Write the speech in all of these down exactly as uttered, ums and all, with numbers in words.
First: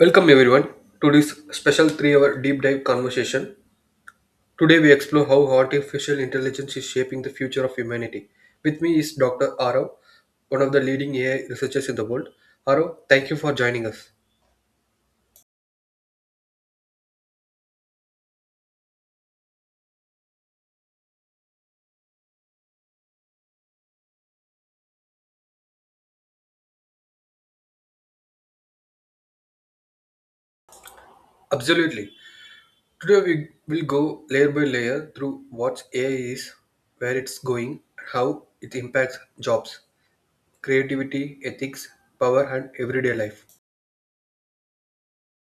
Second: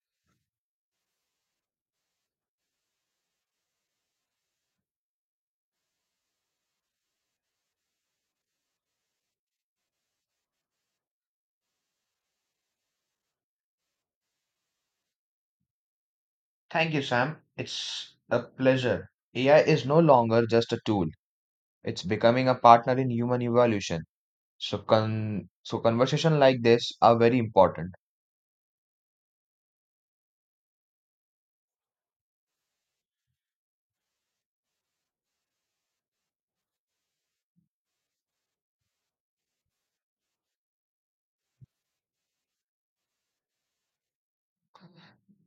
Welcome everyone to this special three-hour deep dive conversation. Today we explore how artificial intelligence is shaping the future of humanity. With me is Doctor Arav, one of the leading A I researchers in the world. Arav, thank you for joining us. Thank you, Sam. It's a pleasure. A I is no longer just a tool. It's becoming a partner in human evolution. So con so conversation like this are very important Absolutely. Today we will go layer by layer through what A I is, where it's going, how it impacts jobs, creativity, ethics, power and everyday life.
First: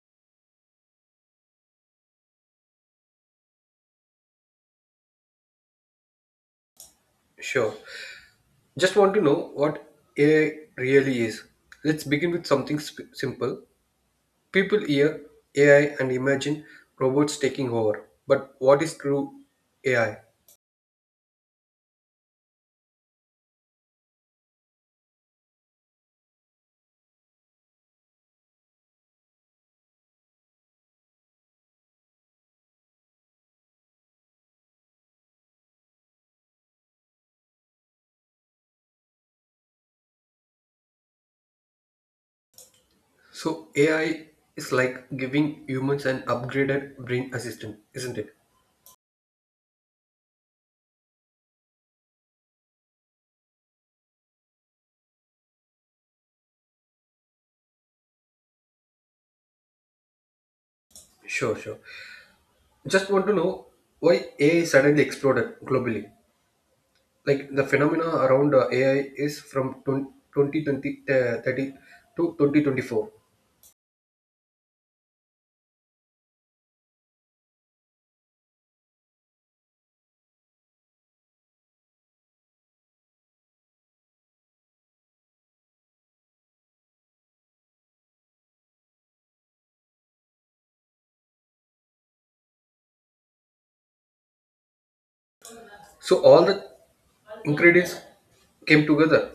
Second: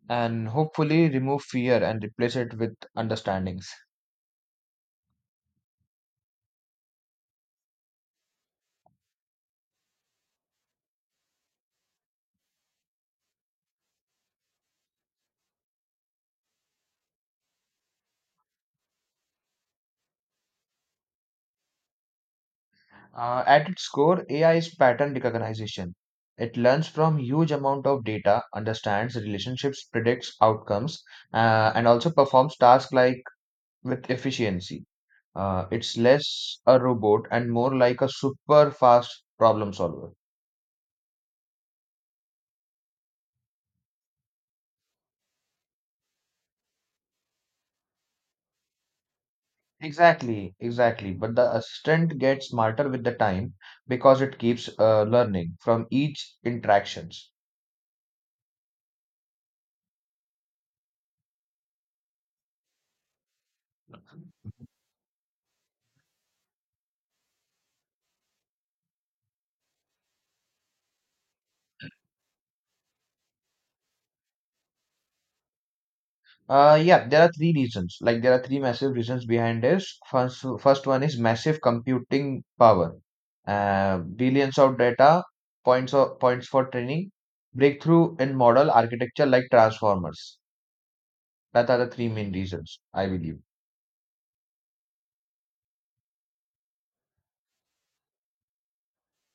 and hopefully remove fear and replace it with understandings. Sure. Just want to know what A I really is. Let's begin with something sp- simple. People hear A I and imagine robots taking over. But what is true A I? Uh, at its core, A I is pattern recognition. It learns from huge amount of data, understands relationships, predicts outcomes, uh, and also performs tasks like with efficiency. Uh, it's less a robot and more like a super fast problem solver. So, A I is like giving humans an upgraded brain assistant, isn't it? Exactly, exactly. But the assistant gets smarter with the time because it keeps uh, learning from each interactions. Sure, sure. Just want to know why A I suddenly exploded globally. Like the phenomena around uh, A I is from twenty, twenty twenty uh, thirty to twenty twenty-four. Uh, yeah, there are three reasons. Like there are three massive reasons behind this. First, first one is massive computing power. Uh, billions of data, points of points for training, breakthrough in model architecture like transformers. That are the three main reasons, I believe. So all the ingredients came together.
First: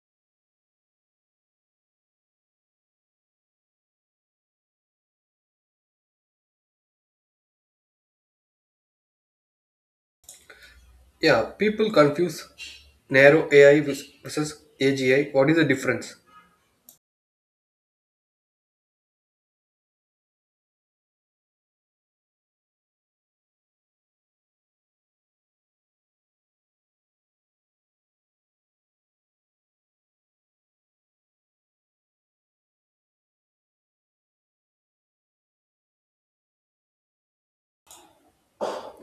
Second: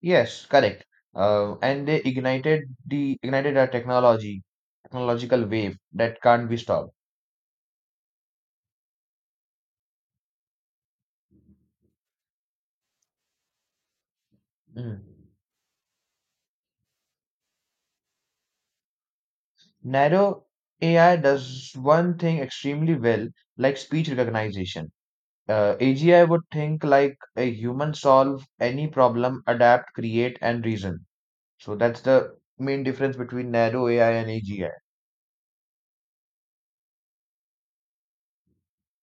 Yes, correct. Uh, and they ignited the ignited a technology technological wave that can't be stopped. Yeah, people confuse narrow A I vis- versus Mm. A G I. What is the difference? Narrow A I does one thing extremely well, like speech recognition. Uh, A G I would think like a human, solve any problem, adapt, create, and reason. So that's the main difference between narrow A I and A G I.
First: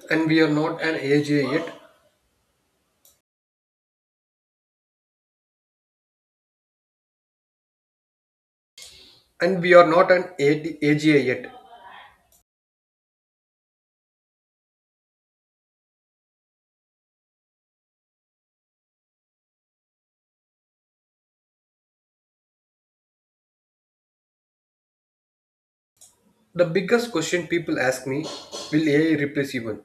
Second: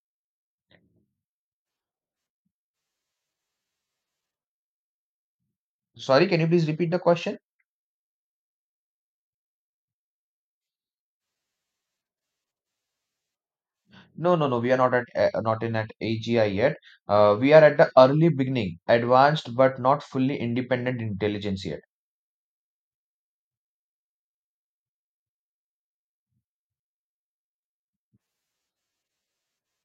And we are not an A G I yet, Sorry, can you please repeat the question? and we are not an A D- A G I yet. No, no, no. We are not at uh, not in at A G I yet. Uh, we are at the early beginning, advanced but not fully independent intelligence yet. The biggest question people ask me, will A I replace human?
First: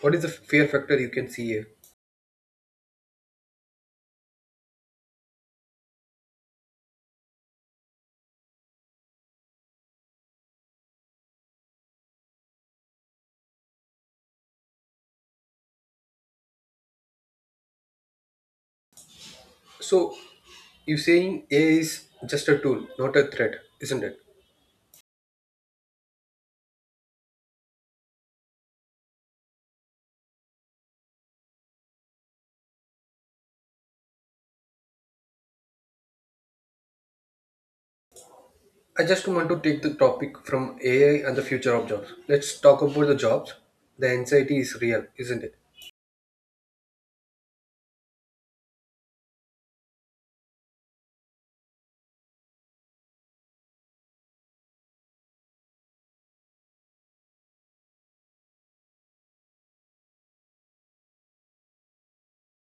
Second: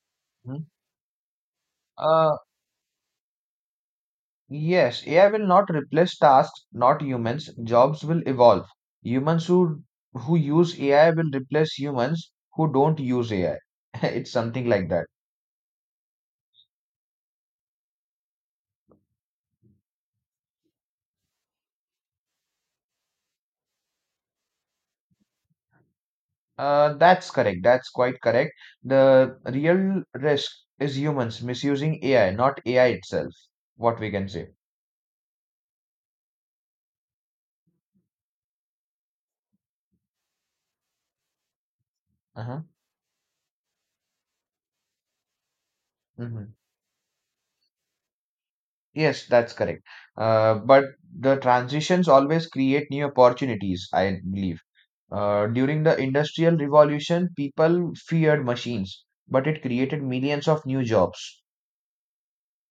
What is the Hmm. fear factor you can see here? Uh, yes, A I will not replace tasks, not humans. Jobs will evolve. Humans who who use A I will replace humans who don't use A I. It's something like that. So, you are saying A I is just a tool, not a threat, isn't it? Uh, that's correct. That's quite correct. The real risk is humans misusing A I, not A I itself. What we can say. I just want to take the topic from A I and the future of jobs. Let's Uh-huh. talk about the jobs. The anxiety is real, isn't it? Mhm. Yes, that's correct. Uh, but the transitions always create new opportunities, I believe. Uh, during the Industrial Revolution, people feared machines, but it created millions of new jobs.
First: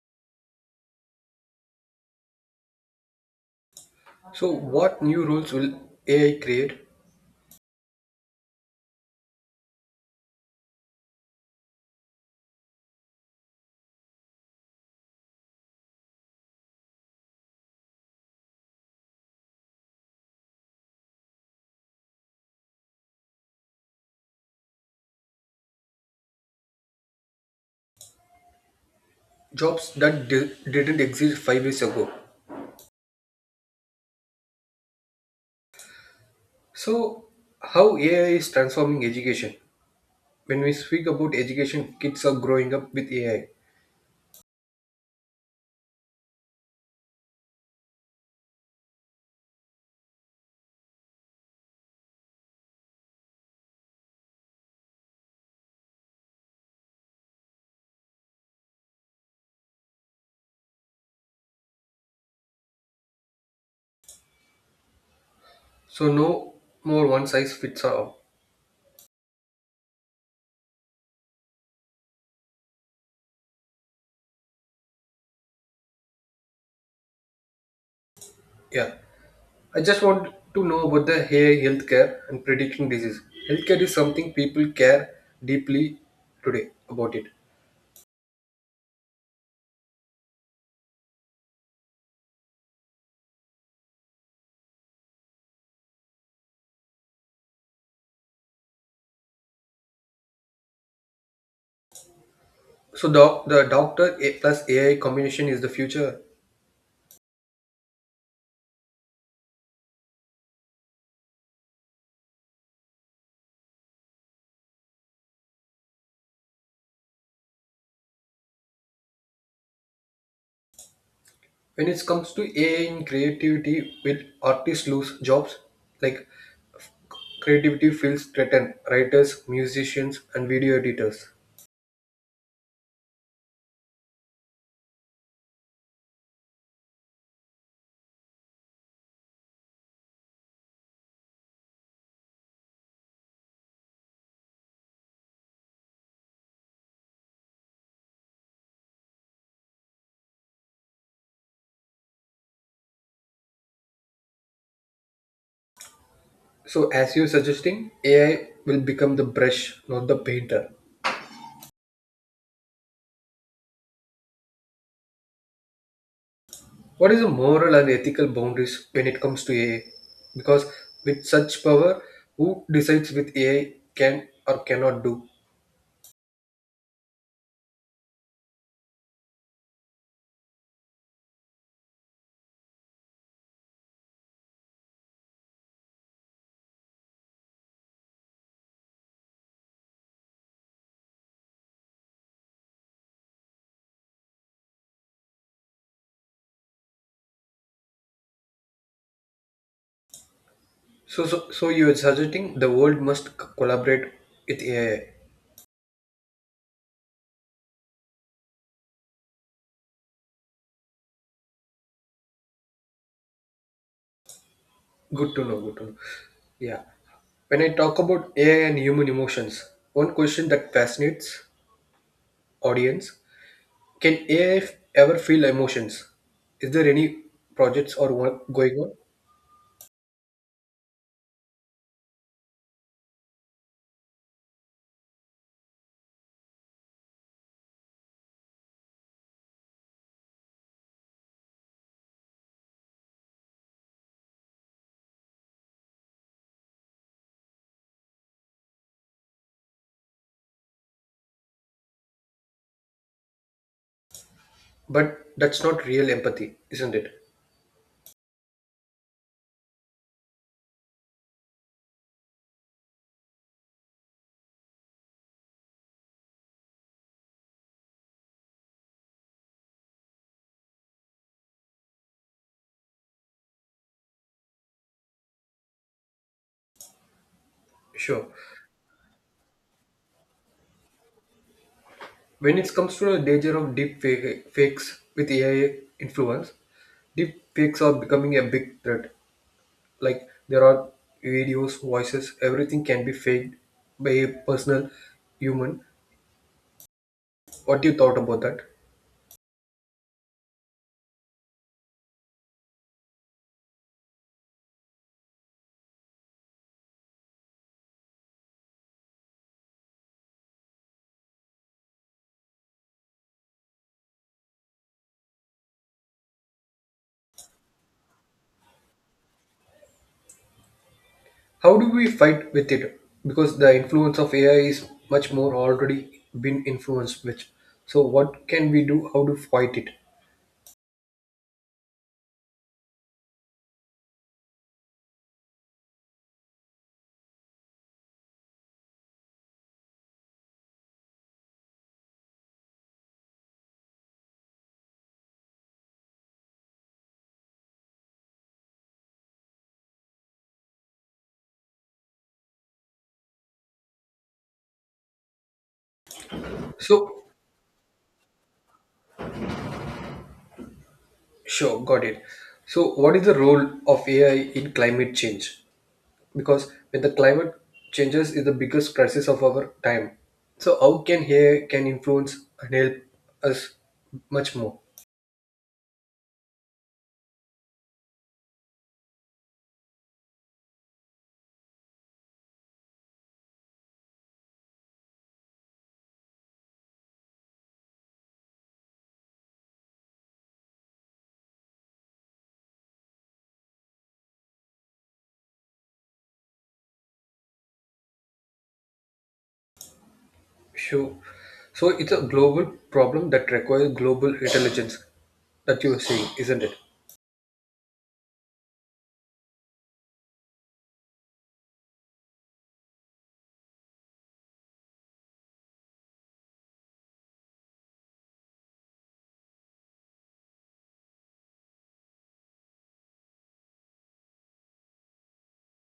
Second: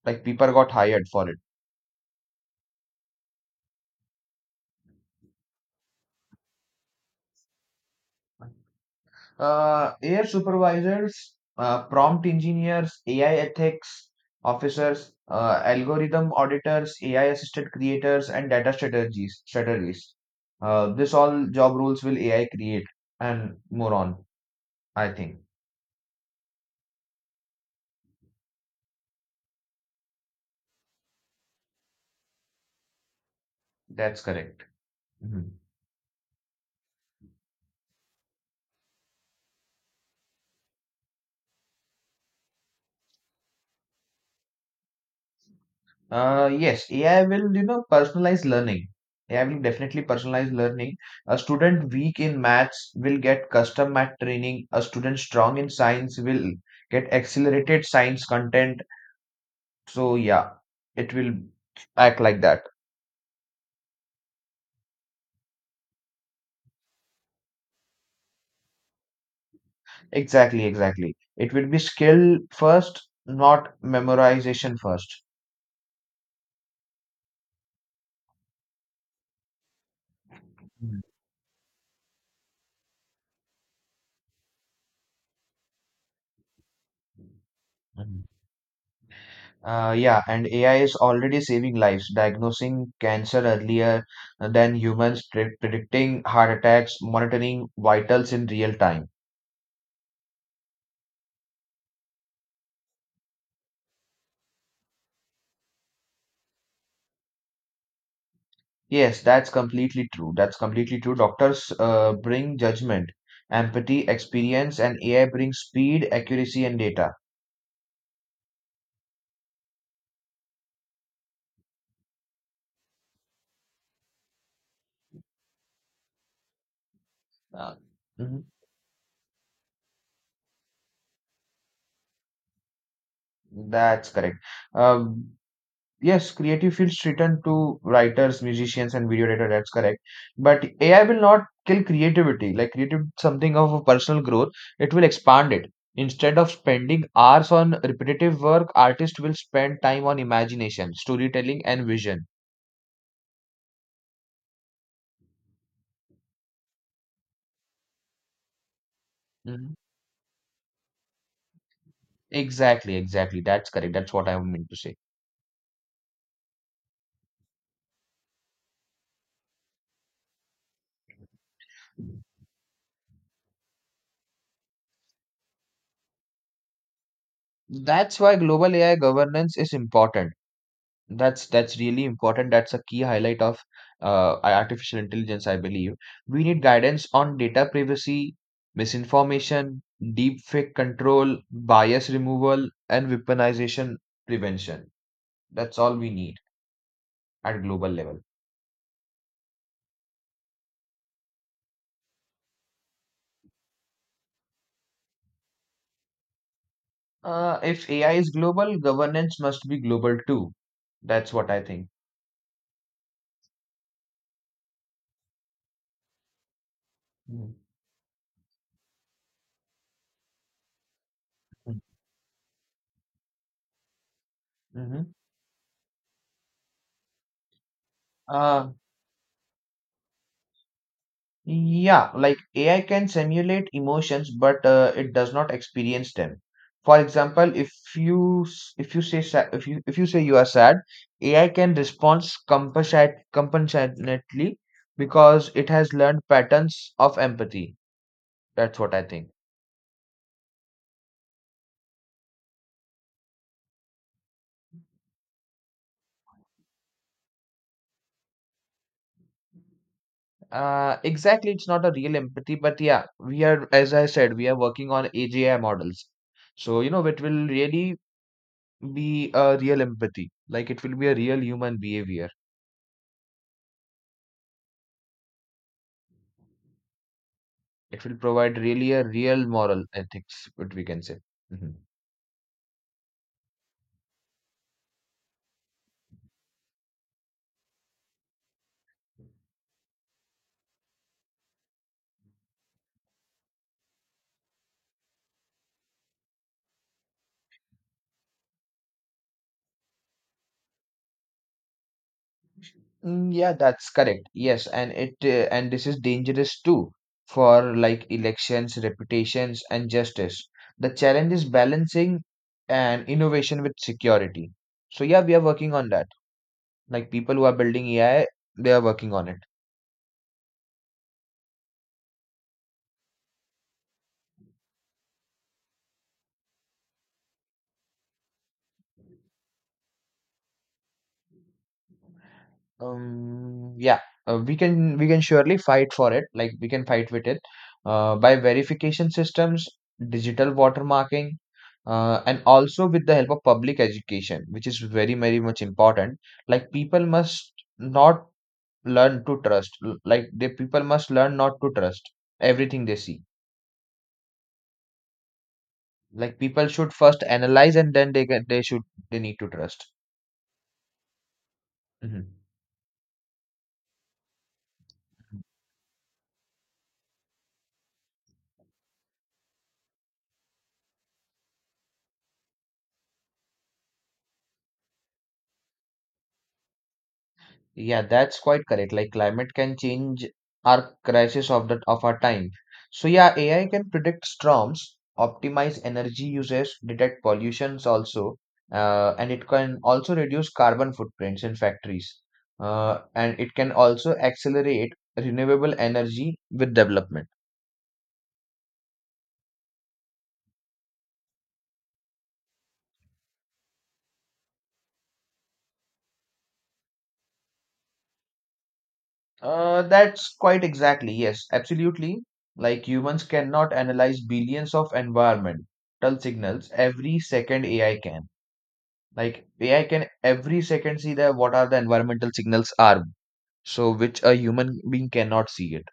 Like people got hired for it. So, what new roles will A I create? Uh, air supervisors, uh, prompt engineers, A I ethics officers, uh, algorithm auditors, A I assisted creators, and data strategies strategies. Uh, this all job roles will A I create and more on, I think. Jobs that di- didn't exist five years ago. That's correct. Mhm. So, how A I is transforming education? When we speak about education, kids are growing up with A I. Uh, yes, A I will, you know, personalize learning. A I will definitely personalize learning. A student weak in maths will get custom math training. A student strong in science will get accelerated science content. So yeah, it will act like that. So, no more one size fits all. Exactly, exactly. It will be skill first, not memorization first. Yeah. I just want to know about the A I healthcare and predicting disease. Healthcare is something people care deeply today about it. Mhm. Uh, yeah, and A I is already saving lives, diagnosing cancer earlier than humans, pre- predicting heart attacks, monitoring vitals in real time. So, doc- the doctor A plus A I combination is the future. Yes, that's completely true. That's completely true. Doctors uh, bring judgment, empathy, experience, and A I brings speed, accuracy, and data. When it comes to A I in creativity, will artists lose jobs? Like Uh, creativity feels mhm, threatened, writers, musicians, and video editors. That's correct. Um Yes, creative fields return to writers, musicians, and video editor. That's correct. But A I will not kill creativity. Like creative something of a personal growth, it will expand it. Instead of spending hours on repetitive work, artists will spend time on imagination, storytelling, and vision. So as you're suggesting, A I will become the Mhm. brush, not the painter. Exactly, exactly. That's correct. That's what I meant to say. What is the moral and ethical boundaries when it comes to A I? Because with such power, who decides with A I can or cannot do? That's why global A I governance is important. That's that's really important. That's a key highlight of uh, artificial intelligence, I believe. We need guidance on data privacy, misinformation, deepfake control, bias removal, and weaponization prevention. That's all we need at global level. So so, so you are suggesting the world must c- collaborate with A I. Uh, if A I is global, governance must be global too. That's what I think. Good to know. Good to know. Yeah. When I talk about A I and human emotions, one question that fascinates Mm-hmm. audience: Can A I ever feel emotions? Is there any projects or work Uh, going on? Yeah, like A I can simulate emotions, but uh, it does not experience them. For example, if you s- if you say sa- if you if you say you are sad, A I can respond compensate compassionately because it has learned patterns of empathy. That's what I think. But that's not real empathy, isn't it? Uh, exactly, it's not a real empathy, but yeah, we are as I said, we are working on A G I models. So you know, it will really be a real empathy. Like it will be a real human behavior. It will Sure. provide really a real moral ethics, what we can say. Mhm. When it comes to the danger of deep fake, fakes with A I influence, deep fakes are becoming a big threat. Like there are videos, voices, everything can be faked by a personal human. What you thought about that? Mm, yeah, that's correct. Yes, and it uh, and this is dangerous too for like elections, reputations, and justice. The challenge is balancing and innovation with security. So yeah, we are working on that. Like people who are building A I, they are working on it. How do we fight with it? Because the influence of A I is much more already been influenced with. So what can we do? How to fight it? Um, yeah, uh, we can we can surely fight for it. Like we can fight with it uh, by verification systems, digital watermarking, uh, and also with the help of public education, which is very very much important. Like people must not learn to trust. l- Like the people must learn not to trust everything they see. Like people should first So analyze and then they get, they should they need to trust. sure, got it. Mhm. So what is the role of A I in climate change? Because when the climate changes is the biggest crisis of our time. So how can A I can influence and help us much more? Yeah, that's quite correct. Like climate can change our crisis of the of our time. So yeah, A I can predict storms, optimize energy uses, detect pollutions also, uh, and it can also reduce carbon footprints in factories. Uh, and it can also accelerate renewable energy with development. Sure. So it's a global problem that requires global intelligence that you are saying, isn't it? Uh, that's quite exactly, yes, Absolutely. Like humans cannot analyze billions of environmental signals every second A I can. Like A I can every second see that what are the environmental signals are, so which a human being cannot see it.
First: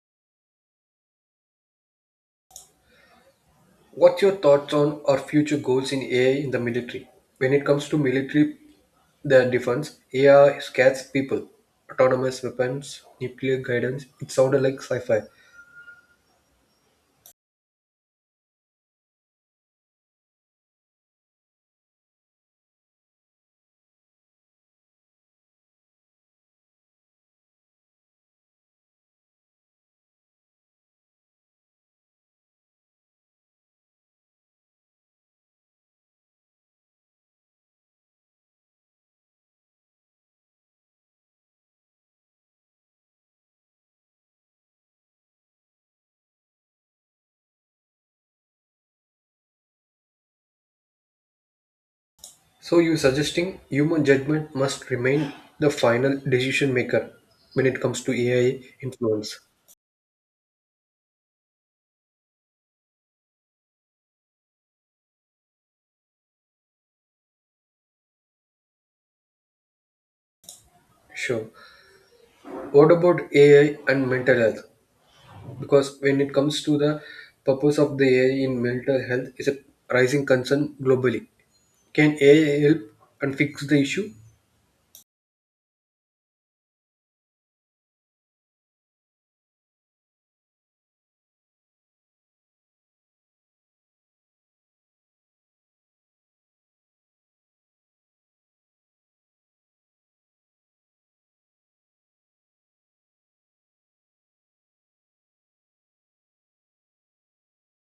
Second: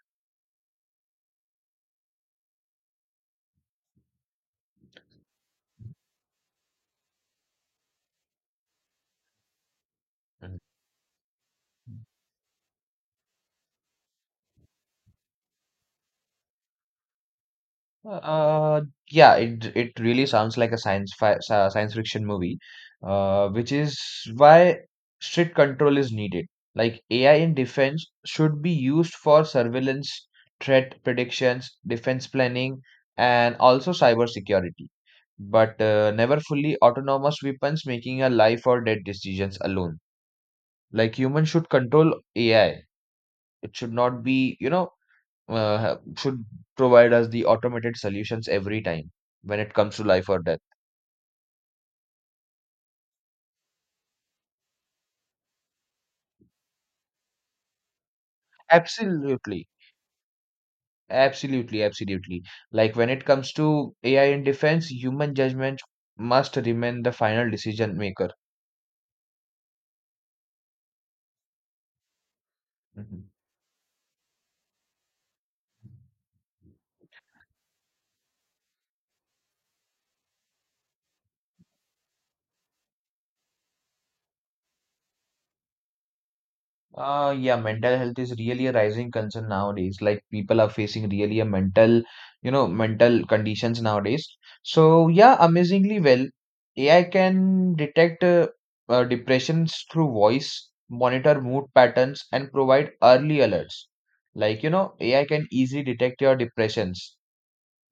What's your thoughts on our future goals in A I in the military? When it comes to military, the defense, Mhm. A I scares people. Autonomous weapons, nuclear guidance, it sounded like sci fi. Uh, yeah, it it really sounds like a science fi sci- science fiction movie, uh, which is why strict control is needed. Like A I in defense should be used for surveillance, threat predictions, defense planning, and also cyber security. But uh, never fully autonomous weapons making a life or death decisions alone. Like humans should control A I. It should not be, you know, uh, ha- should provide us the automated solutions every time when it comes to life or death. So, you're suggesting human judgment must remain the final decision maker when it comes to A I influence? Absolutely. Absolutely, absolutely. Like when it comes to A I in defense, human judgment must remain the final decision maker. Sure. What about Mhm. A I and mental health? Because when it comes to the purpose of the A I in mental health is a rising concern globally. Can A I help and fix the issue? Uh, yeah, mental health is really a rising concern nowadays. Like people are facing really a mental, you know, mental conditions nowadays. So yeah, amazingly well, A I can detect uh, uh, depressions through voice, monitor mood patterns, and provide early alerts. Like, you know, A I can easily detect your depressions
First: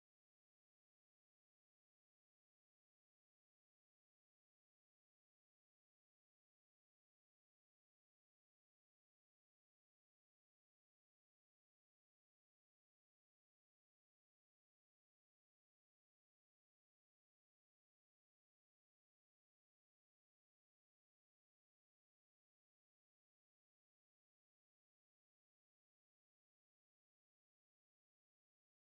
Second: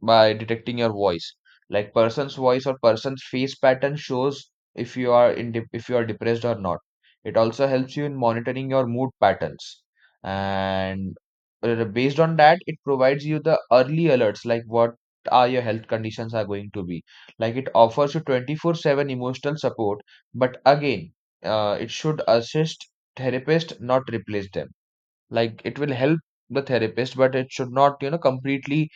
by detecting your voice like person's voice or person's face pattern shows if you are in dep- if you are depressed or not. It also helps you in monitoring your mood patterns, and uh, based on that it provides you the early alerts like what are your health conditions are going to be. Like it offers you twenty-four seven emotional support, but again uh, it should assist therapist not replace them. Like it will help the therapist but it should not you know completely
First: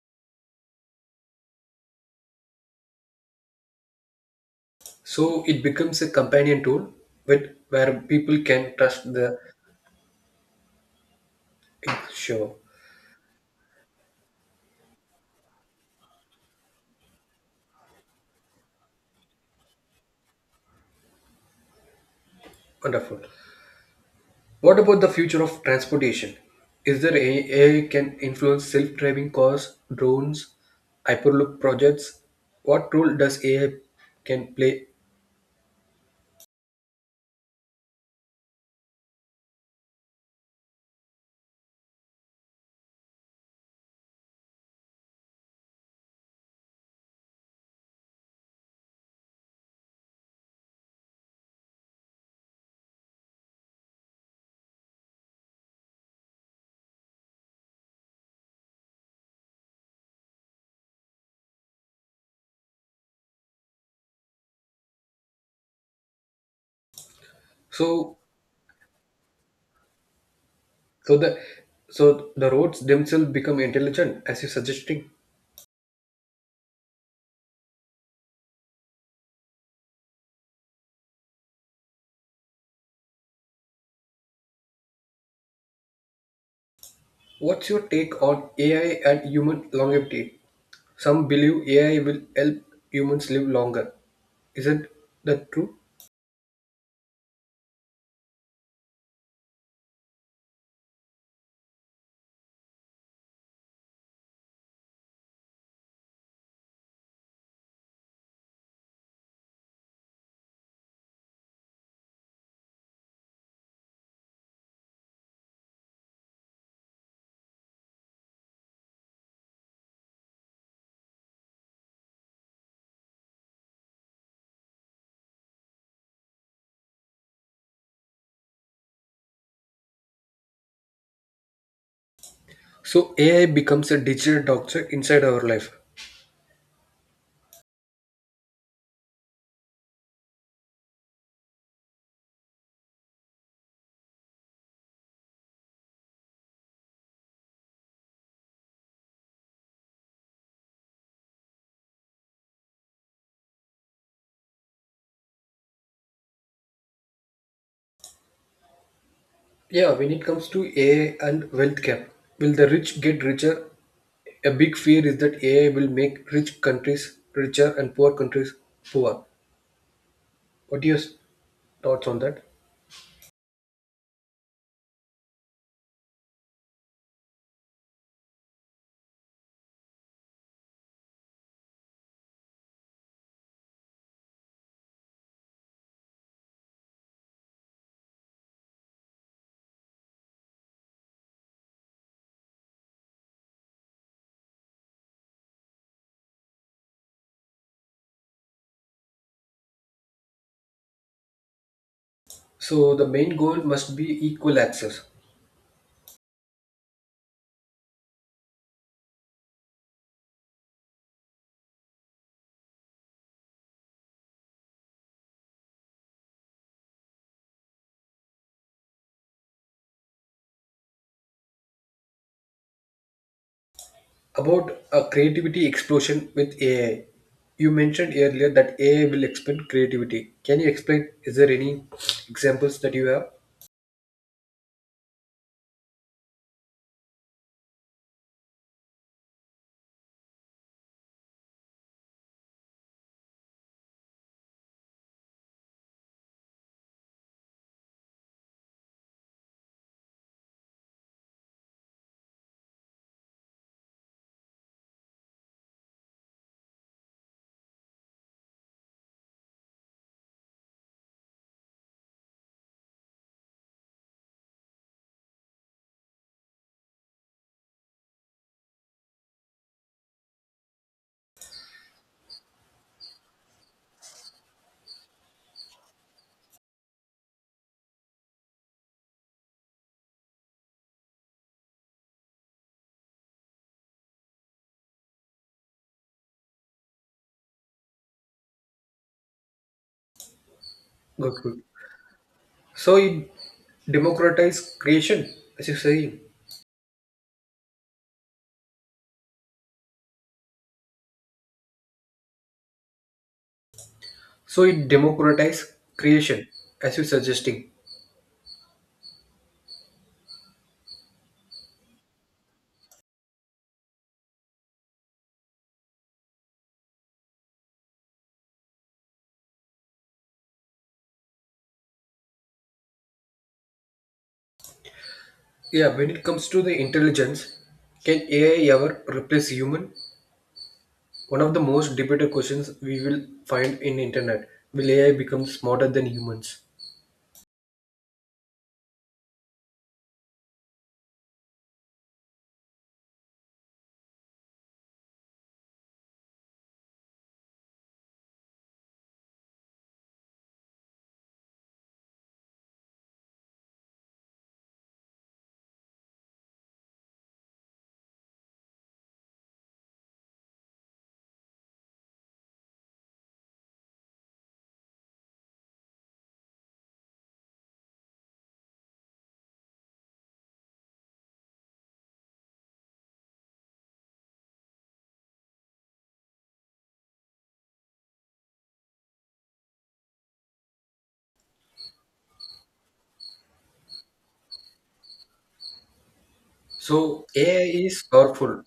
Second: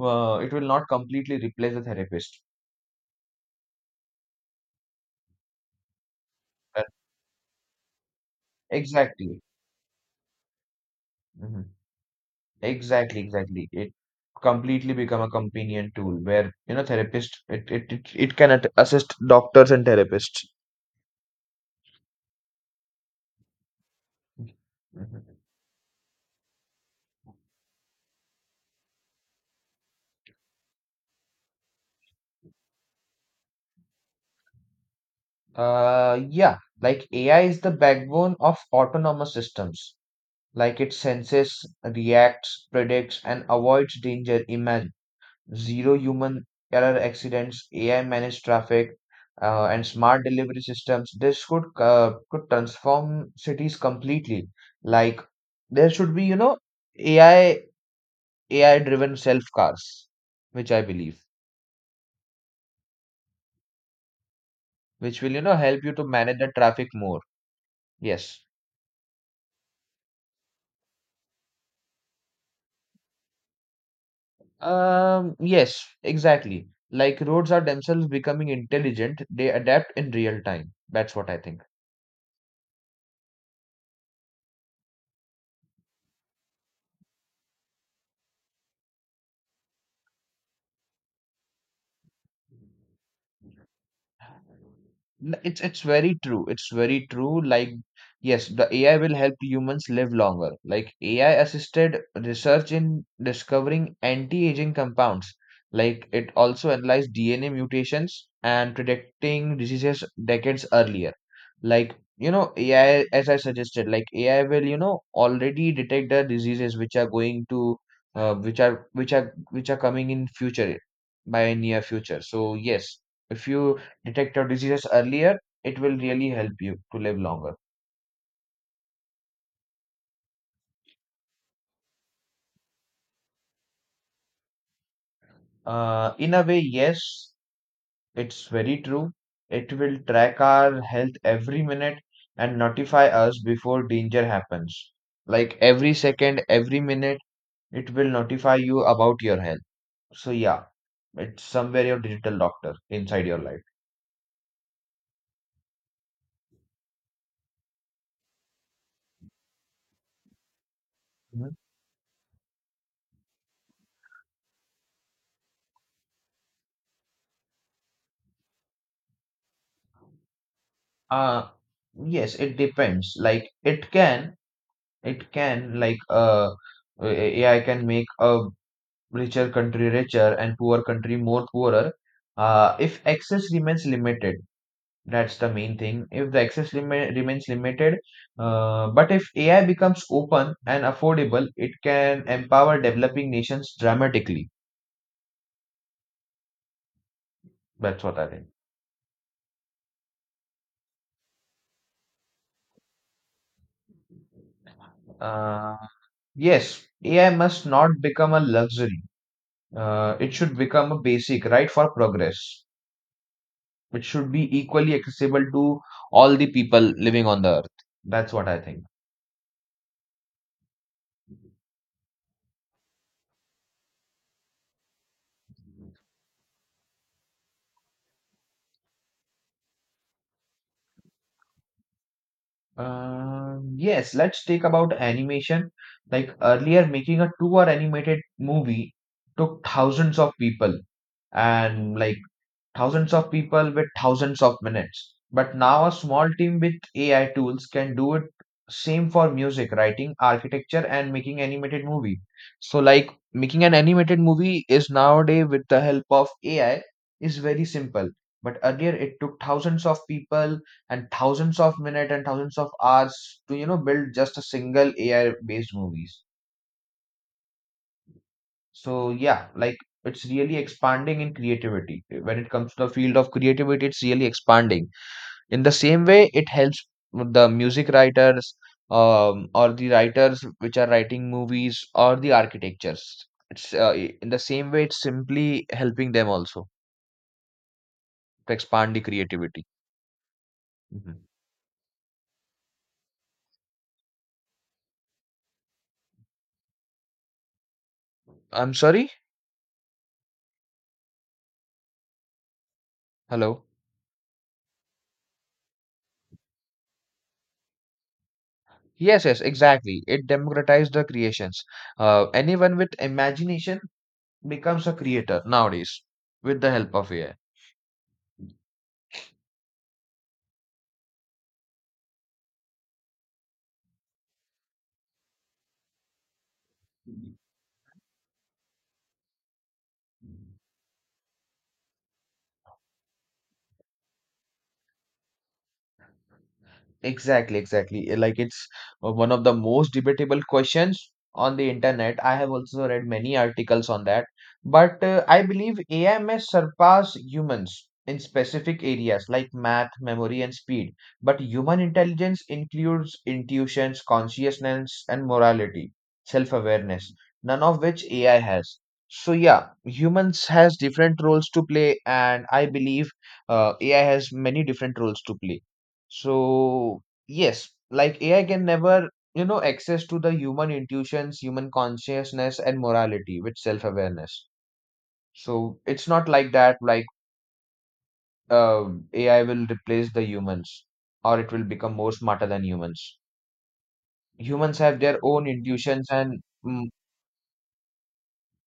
uh, it will not completely replace the therapist. So it becomes a companion Uh, tool with where people can trust the Exactly. Mhm. sure. Exactly, exactly. It completely become a companion tool where, you know, therapist it it it, it can at- assist doctors and therapists. Wonderful. What about the Mhm. future of transportation? Is there a AI can influence self-driving cars, drones, hyperloop projects? What role does A I can play? Uh, yeah, like A I is the backbone of autonomous systems. Like it senses, reacts, predicts, and avoids danger. Imagine zero human error accidents, A I managed traffic, uh, and smart delivery systems. This could uh, could transform cities completely. Like there should be, you know, A I A I driven self cars, which I believe, which will you know help you to manage the traffic more. So Yes. so the so the roads themselves become intelligent as you're suggesting. Um. Yes. Exactly. Like roads are themselves becoming intelligent. They adapt in real time. That's what I think. What's your take on A I and human longevity? Some believe A I will help humans live longer. Isn't N- that It's true? it's very true. It's very true. Like yes, the A I will help humans live longer. Like A I assisted research in discovering anti-aging compounds. Like it also analyzed D N A mutations and predicting diseases decades earlier. Like you know A I, as I suggested, like A I will you know already detect the diseases which are going to uh, which are which are which are coming in future by near future. So yes if you detect your diseases earlier, it will really help you to live longer. So A I becomes a digital doctor inside our life. Uh, in a way, yes, it's very true. It will track our health every minute and notify us before danger happens. Like every second, every minute, it will notify you about your health. So, yeah, it's somewhere your digital doctor inside your life. Yeah, when it comes to A I and Mhm. wealth gap, will the rich get richer? A big fear is that A I will make rich countries richer and poor countries poor. What are your Uh, thoughts on yes, that? it depends. Like, it can, it can, like, uh, A I can make a richer country richer and poor country more poorer uh, if access remains limited. That's the main thing. If the access limi- remains limited uh, but if ai becomes open and affordable it can empower developing nations dramatically. That's what I think. So the main goal must be equal access. uh, yes ai must not become a luxury. Uh, it should become a basic right for progress. It should be equally accessible to all the people living on the earth. That's what I think. About a creativity explosion with A I. You mentioned earlier that A I will expand creativity. Can you explain? Is there any examples that you have? Um, yes, let's take about animation. Like earlier, making a two-hour animated movie took thousands of people, and like thousands of people with thousands of minutes. But now a small team with A I tools can do it same for music, writing, architecture, and making animated movie. So like making an animated movie is nowadays with the help of A I is very simple. But earlier it took thousands of people and thousands of minutes and thousands of hours to you know build just a single A I based movies. So yeah, like it's really expanding in creativity. When it comes to the field of creativity, it's really expanding in the same way it helps the music writers, um, or the writers which are writing movies or the architectures. It's uh, i- in the same way it's simply helping them also to expand the creativity. Mhm. Good, good. So it democratize creation, as you saying. I'm sorry. Hello. So it democratize creation, as you suggesting. Yes, yes, exactly, it democratized the creations. Uh, anyone with imagination becomes a creator nowadays with the help of ai. Yeah, when it comes to the intelligence, can A I ever replace human? One of the most debated questions we will find in internet. Will A I become smarter than humans? Exactly, exactly. Uh, Like it's uh, one of the most debatable questions on the internet. I have also read many articles on that. But uh, I believe A I may surpass humans in specific areas like math, memory, and speed. But human intelligence includes intuitions, consciousness, and morality, self-awareness, none of which A I has. So yeah, humans has different roles to play, and I believe uh, A I has many different roles to play. So, yes, like A I can never, you know, access to the human intuitions, human consciousness, and morality with self-awareness. So it's not like that, like uh, A I will replace the humans or it will become more smarter than humans. Humans have their own intuitions and mm, So A I is powerful,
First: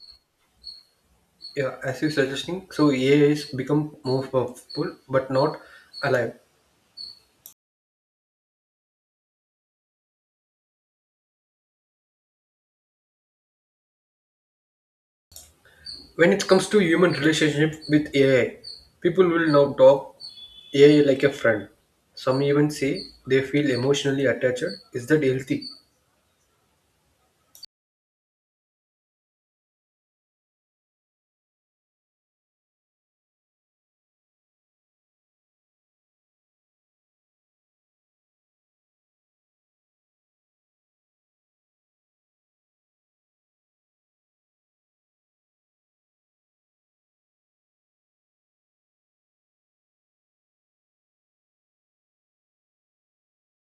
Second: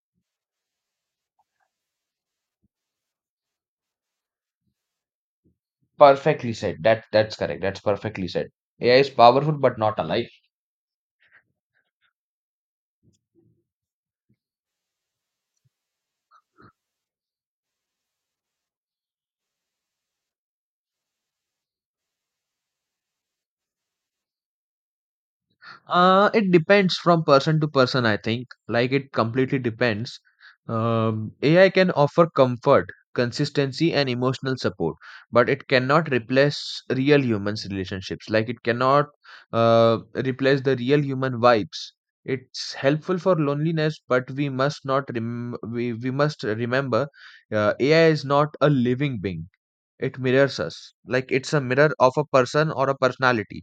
yeah, as you suggesting, so A I has become more powerful but not alive. perfectly said. That that's correct. That's perfectly said. A I is powerful but not alive. When it comes to human relationship with A I, people will now talk A I like a friend. Some even say they feel emotionally attached. Is that healthy? Uh, it depends from person to person, I think. Like it completely depends. Um, A I can offer comfort, consistency, and emotional support, but it cannot replace real humans' relationships. Like it cannot uh, replace the real human vibes. It's helpful for loneliness, but we must not rem- we, we must remember uh, A I is not a living being. It mirrors us. Like it's a mirror of a person or a personality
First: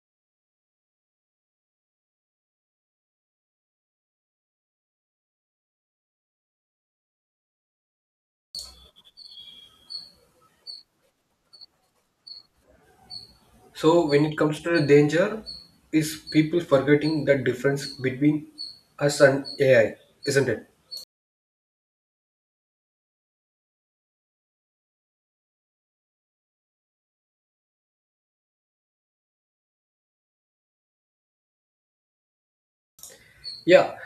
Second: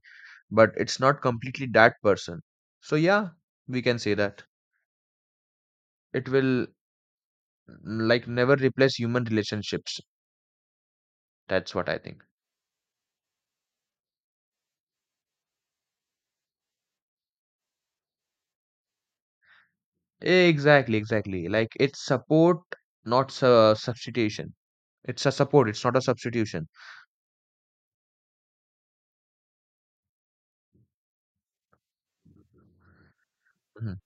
but it's not completely that person. So yeah, we can say that it will, mm, like, never replace human relationships. That's what I think. So when it comes to the danger, is people forgetting the difference between us and A I, isn't it? Exactly, exactly. Like it's support, not su- substitution. It's a support. It's not a substitution. Yeah, Mm-hmm.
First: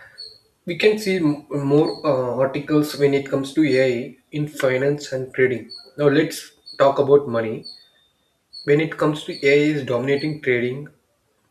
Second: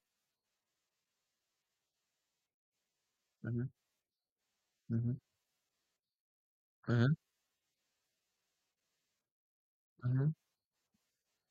we can see m- more uh, articles when it comes Mm-hmm. to A I in Mm-hmm. finance and trading. Now let's talk Mm-hmm. about money. When it comes to A I is Mm-hmm. dominating trading,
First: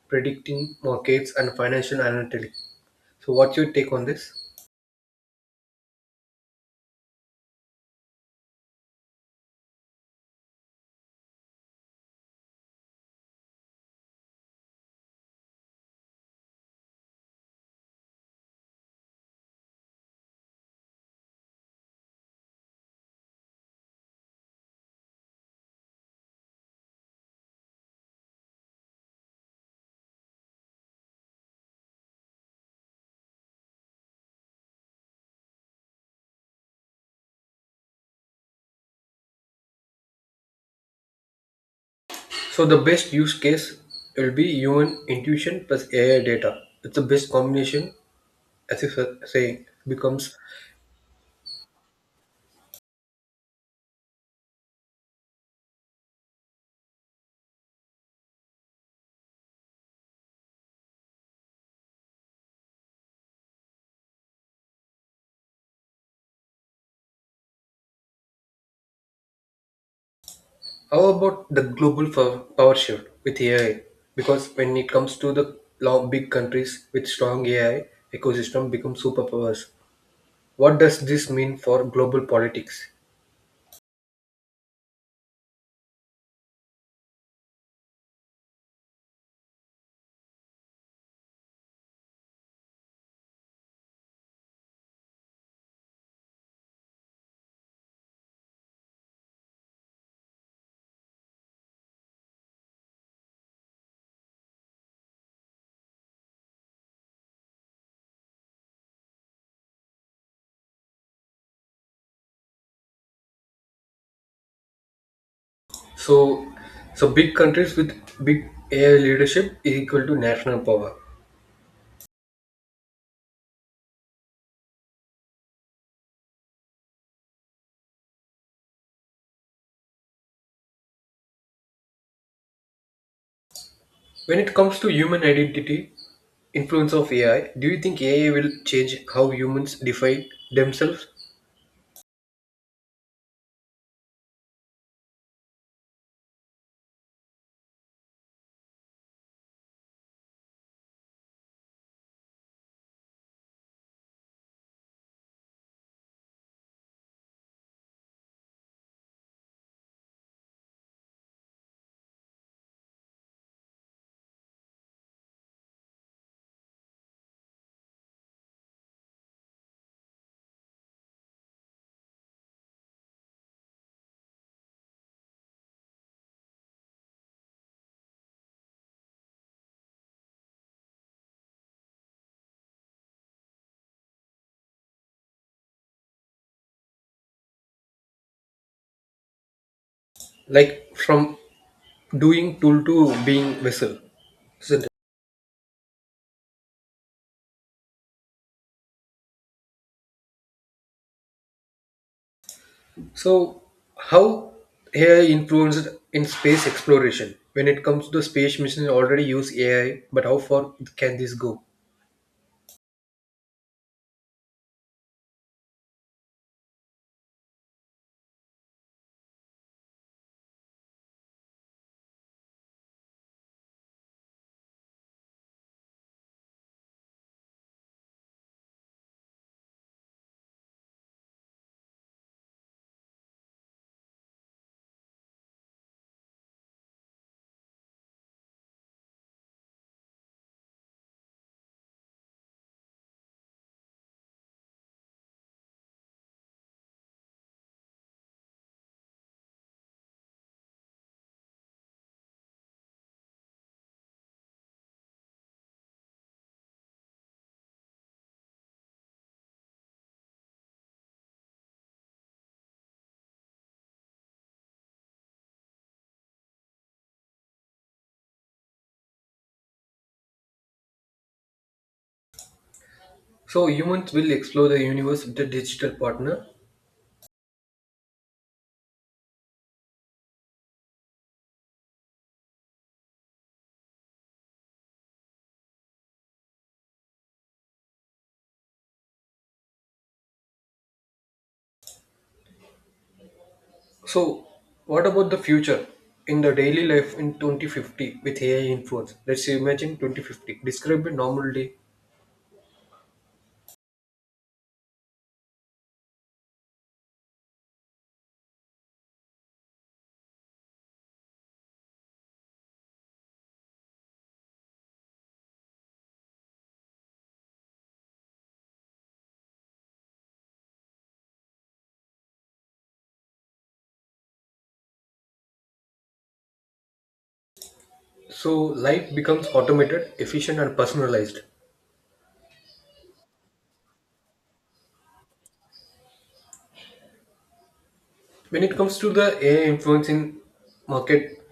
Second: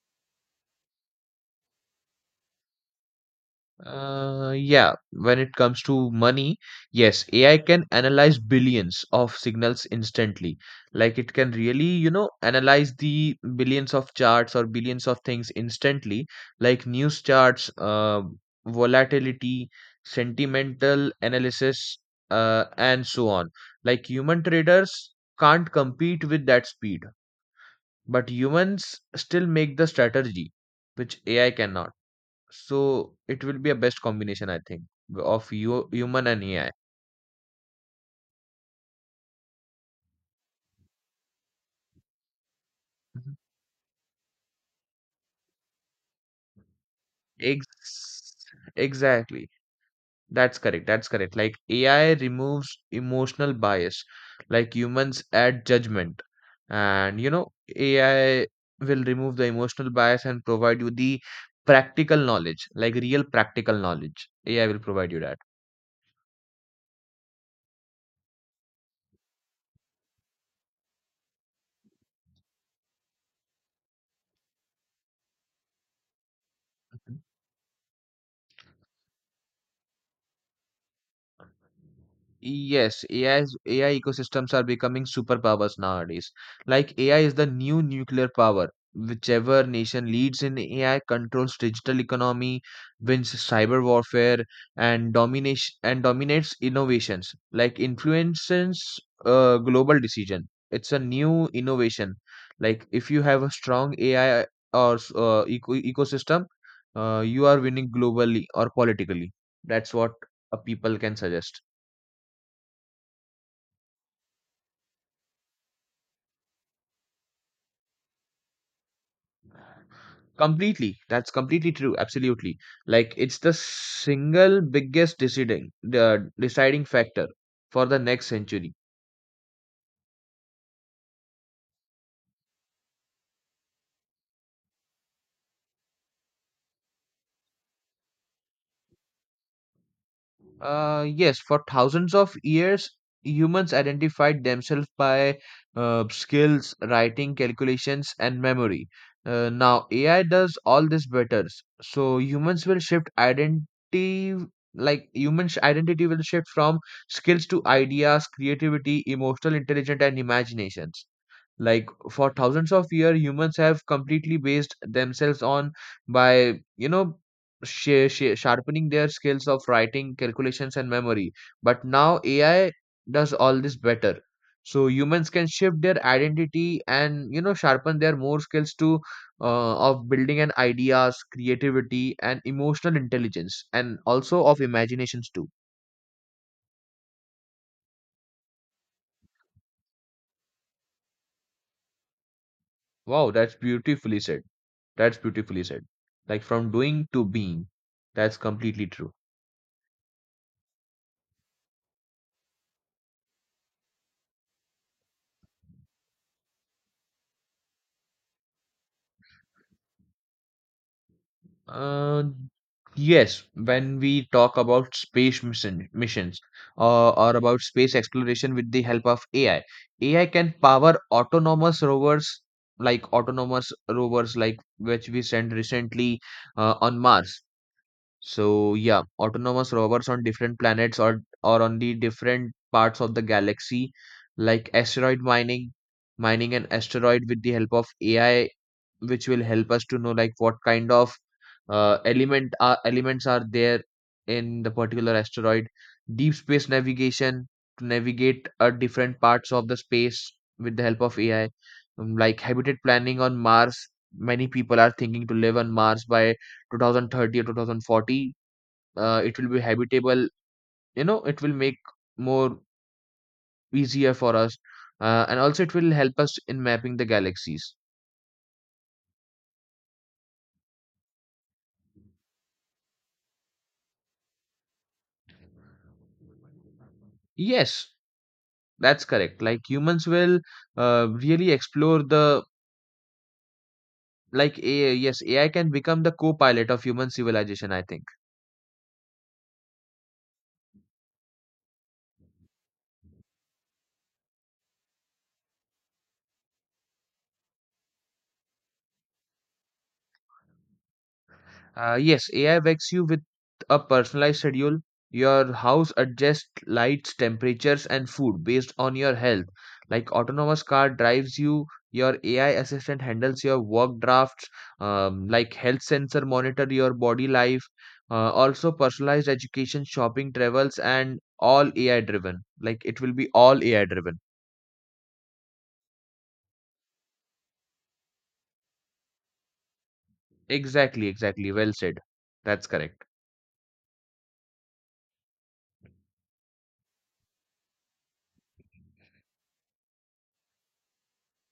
predicting markets and financial analytics. So what's your take on this? Uh, yeah, when it comes to money, yes, A I can analyze billions of signals instantly. Like it can really, you know, analyze the billions of charts or billions of things instantly, like news charts, uh, volatility, sentimental analysis, uh, and so on. Like human traders can't compete with that speed, but humans still make the strategy, which A I cannot. So it will be a best combination, I think, of you, human and A I. So the best Mhm. use case will be human intuition plus A I data. It's the best combination, Ex as you sa- Exactly. say, becomes That's correct. That's correct. Like A I removes emotional bias, like humans add judgment. And you know, A I will remove the emotional bias and provide you the practical knowledge, like real practical knowledge. A I will provide you that. how about the global fo- power shift with A I? Because when it comes to the lo- big countries with strong A I ecosystem become superpowers. What does this mean for global politics? Yes, A I's, A I ecosystems are becoming superpowers nowadays. Like A I is the new nuclear power. Whichever nation leads in A I controls digital economy, wins cyber warfare, and domination and dominates innovations. Like influences uh, global decision. It's a new innovation. Like if you have a strong A I or s- uh, eco ecosystem, uh, you are winning globally or politically. That's what a people can suggest. So, so big countries with big A I leadership is equal to national power. Completely. That's completely true. Absolutely. Like it's the single biggest deciding the deciding factor for the next century. When it comes to human identity, influence of A I, do you think A I will change how humans define Uh, themselves? Yes, for thousands of years, humans identified themselves by uh, skills, writing, calculations, and memory. Uh, now A I does all this better. So humans will shift identity, like humans' identity will shift from skills to ideas, creativity, emotional intelligence, and imaginations. Like for thousands of years humans have completely based themselves on by you know sh- sh- sharpening their skills of writing calculations and memory, but now ai does all this better. So humans can shift their identity and you know sharpen their more skills to, uh, of building and ideas creativity and emotional intelligence and also of imaginations too. Like from doing tool to Wow, that's being vessel, beautifully said. isn't it? That's beautifully said. Like from doing to being. That's completely true. So, how A I influenced in space exploration? When it comes to the space mission, already use A I, but how far can this go? Uh, yes, when we talk about space mission, missions uh, or about space exploration with the help of A I, A I can power autonomous rovers, like autonomous rovers like which we sent recently uh, on Mars. So yeah, autonomous rovers on different planets or or on the different parts of the galaxy, like asteroid mining, mining an asteroid with the help of A I, which will help us to know like what kind of uh, element are elements are there in the particular asteroid. Deep space navigation to navigate uh, different parts of the space with the help of A I. Um, like habitat planning on Mars. Many people are thinking to live on Mars by twenty thirty or two thousand forty. Uh, it will be habitable, you know, it will make more easier for us, uh, and also it will help us in mapping the galaxies. So humans will explore the universe with a digital partner. Yes, that's correct. Like humans will uh, really explore the like ai Yes, ai can become the co-pilot of human civilization, I think. So, what about the future in the daily life in twenty fifty with A I influence? Let's imagine twenty fifty. Describe a normal day. Uh, yes, A I wakes you with a personalized schedule. Your house adjusts lights, temperatures, and food based on your health. Like autonomous car drives you, your A I assistant handles your work drafts, um, like health sensor monitor your body life. Uh, also, personalized education, shopping, travels, and all A I driven. Like it will be all A I driven. So, life becomes automated, efficient, and Exactly, personalized. exactly. Well said. That's correct. When it comes to the A I influence in market,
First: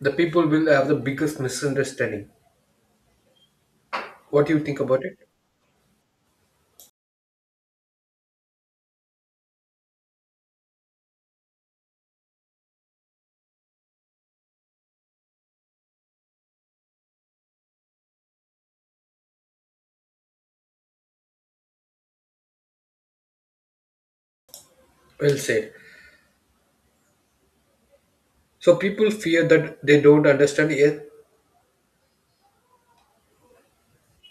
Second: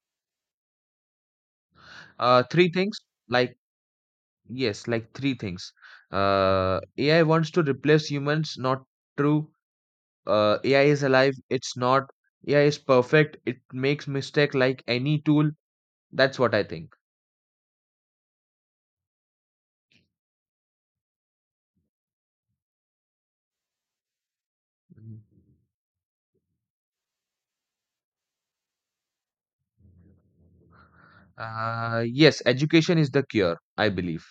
the people will have the biggest misunderstanding. Uh, three things like What do you think Yes, about like it? three things. Uh, A I wants to replace humans, not true. Uh, A I is alive, it's not. A I is perfect, it makes mistake like any tool. That's what I think. Well Mhm. said. So, people fear that they don't understand yet. Uh, yes, education is the cure, I believe.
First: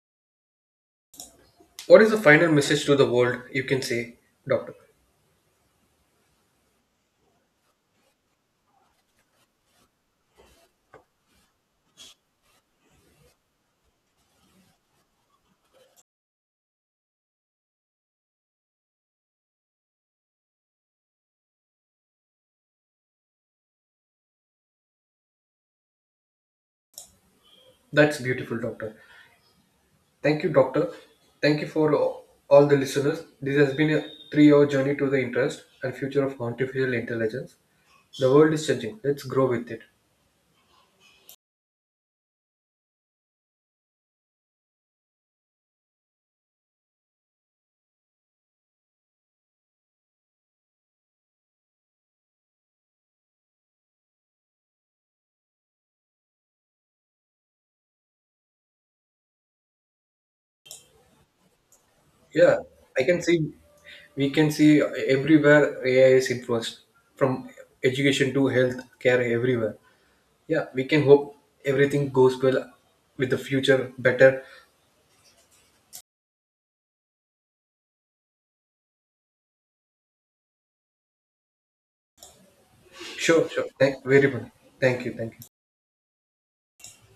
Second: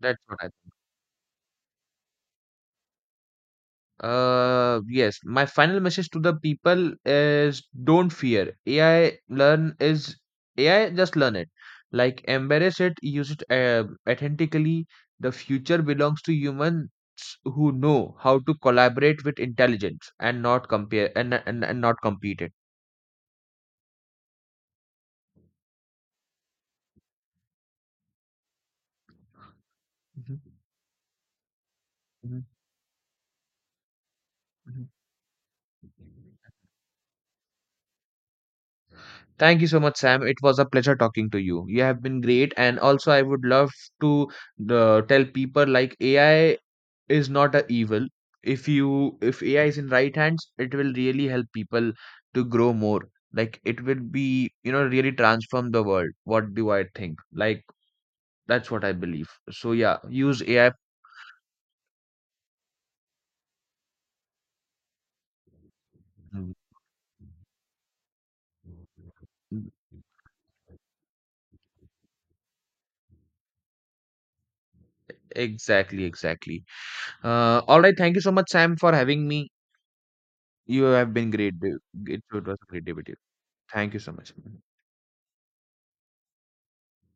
That's what I. What is the final message to the world? You can say, Doctor. Uh, yes, my final message to the people is don't fear. A I learn is, A I just learn it. Like embrace it, use it uh, authentically. The future belongs to humans who know how to collaborate with intelligence and not compare and and, and not compete it. That's beautiful, Doctor. Mhm, Thank you, Doctor. Thank you for mhm, all the listeners. This has been a three hour mhm. journey to the interest and future of artificial intelligence. The world is changing. Let's grow Thank you with so it. much, Sam. It was a pleasure talking to you. You have been great, and also I would love to uh, tell people like A I is not a evil. If you if ai is in right hands it will really help people to grow more, like it will be you know really transform the world, what do I think, like, that's what I believe. So yeah, use ai. Yeah, I can see, we can see everywhere A I is Mm. influenced from education to health care, everywhere. Yeah, we can hope everything goes well with the future better. Exactly, exactly. Uh all right, thank you so much Sam for having me. You have been great. It it was a great day with you. Sure, sure. Thank Thank, you so very much. much. Thank you. Thank you.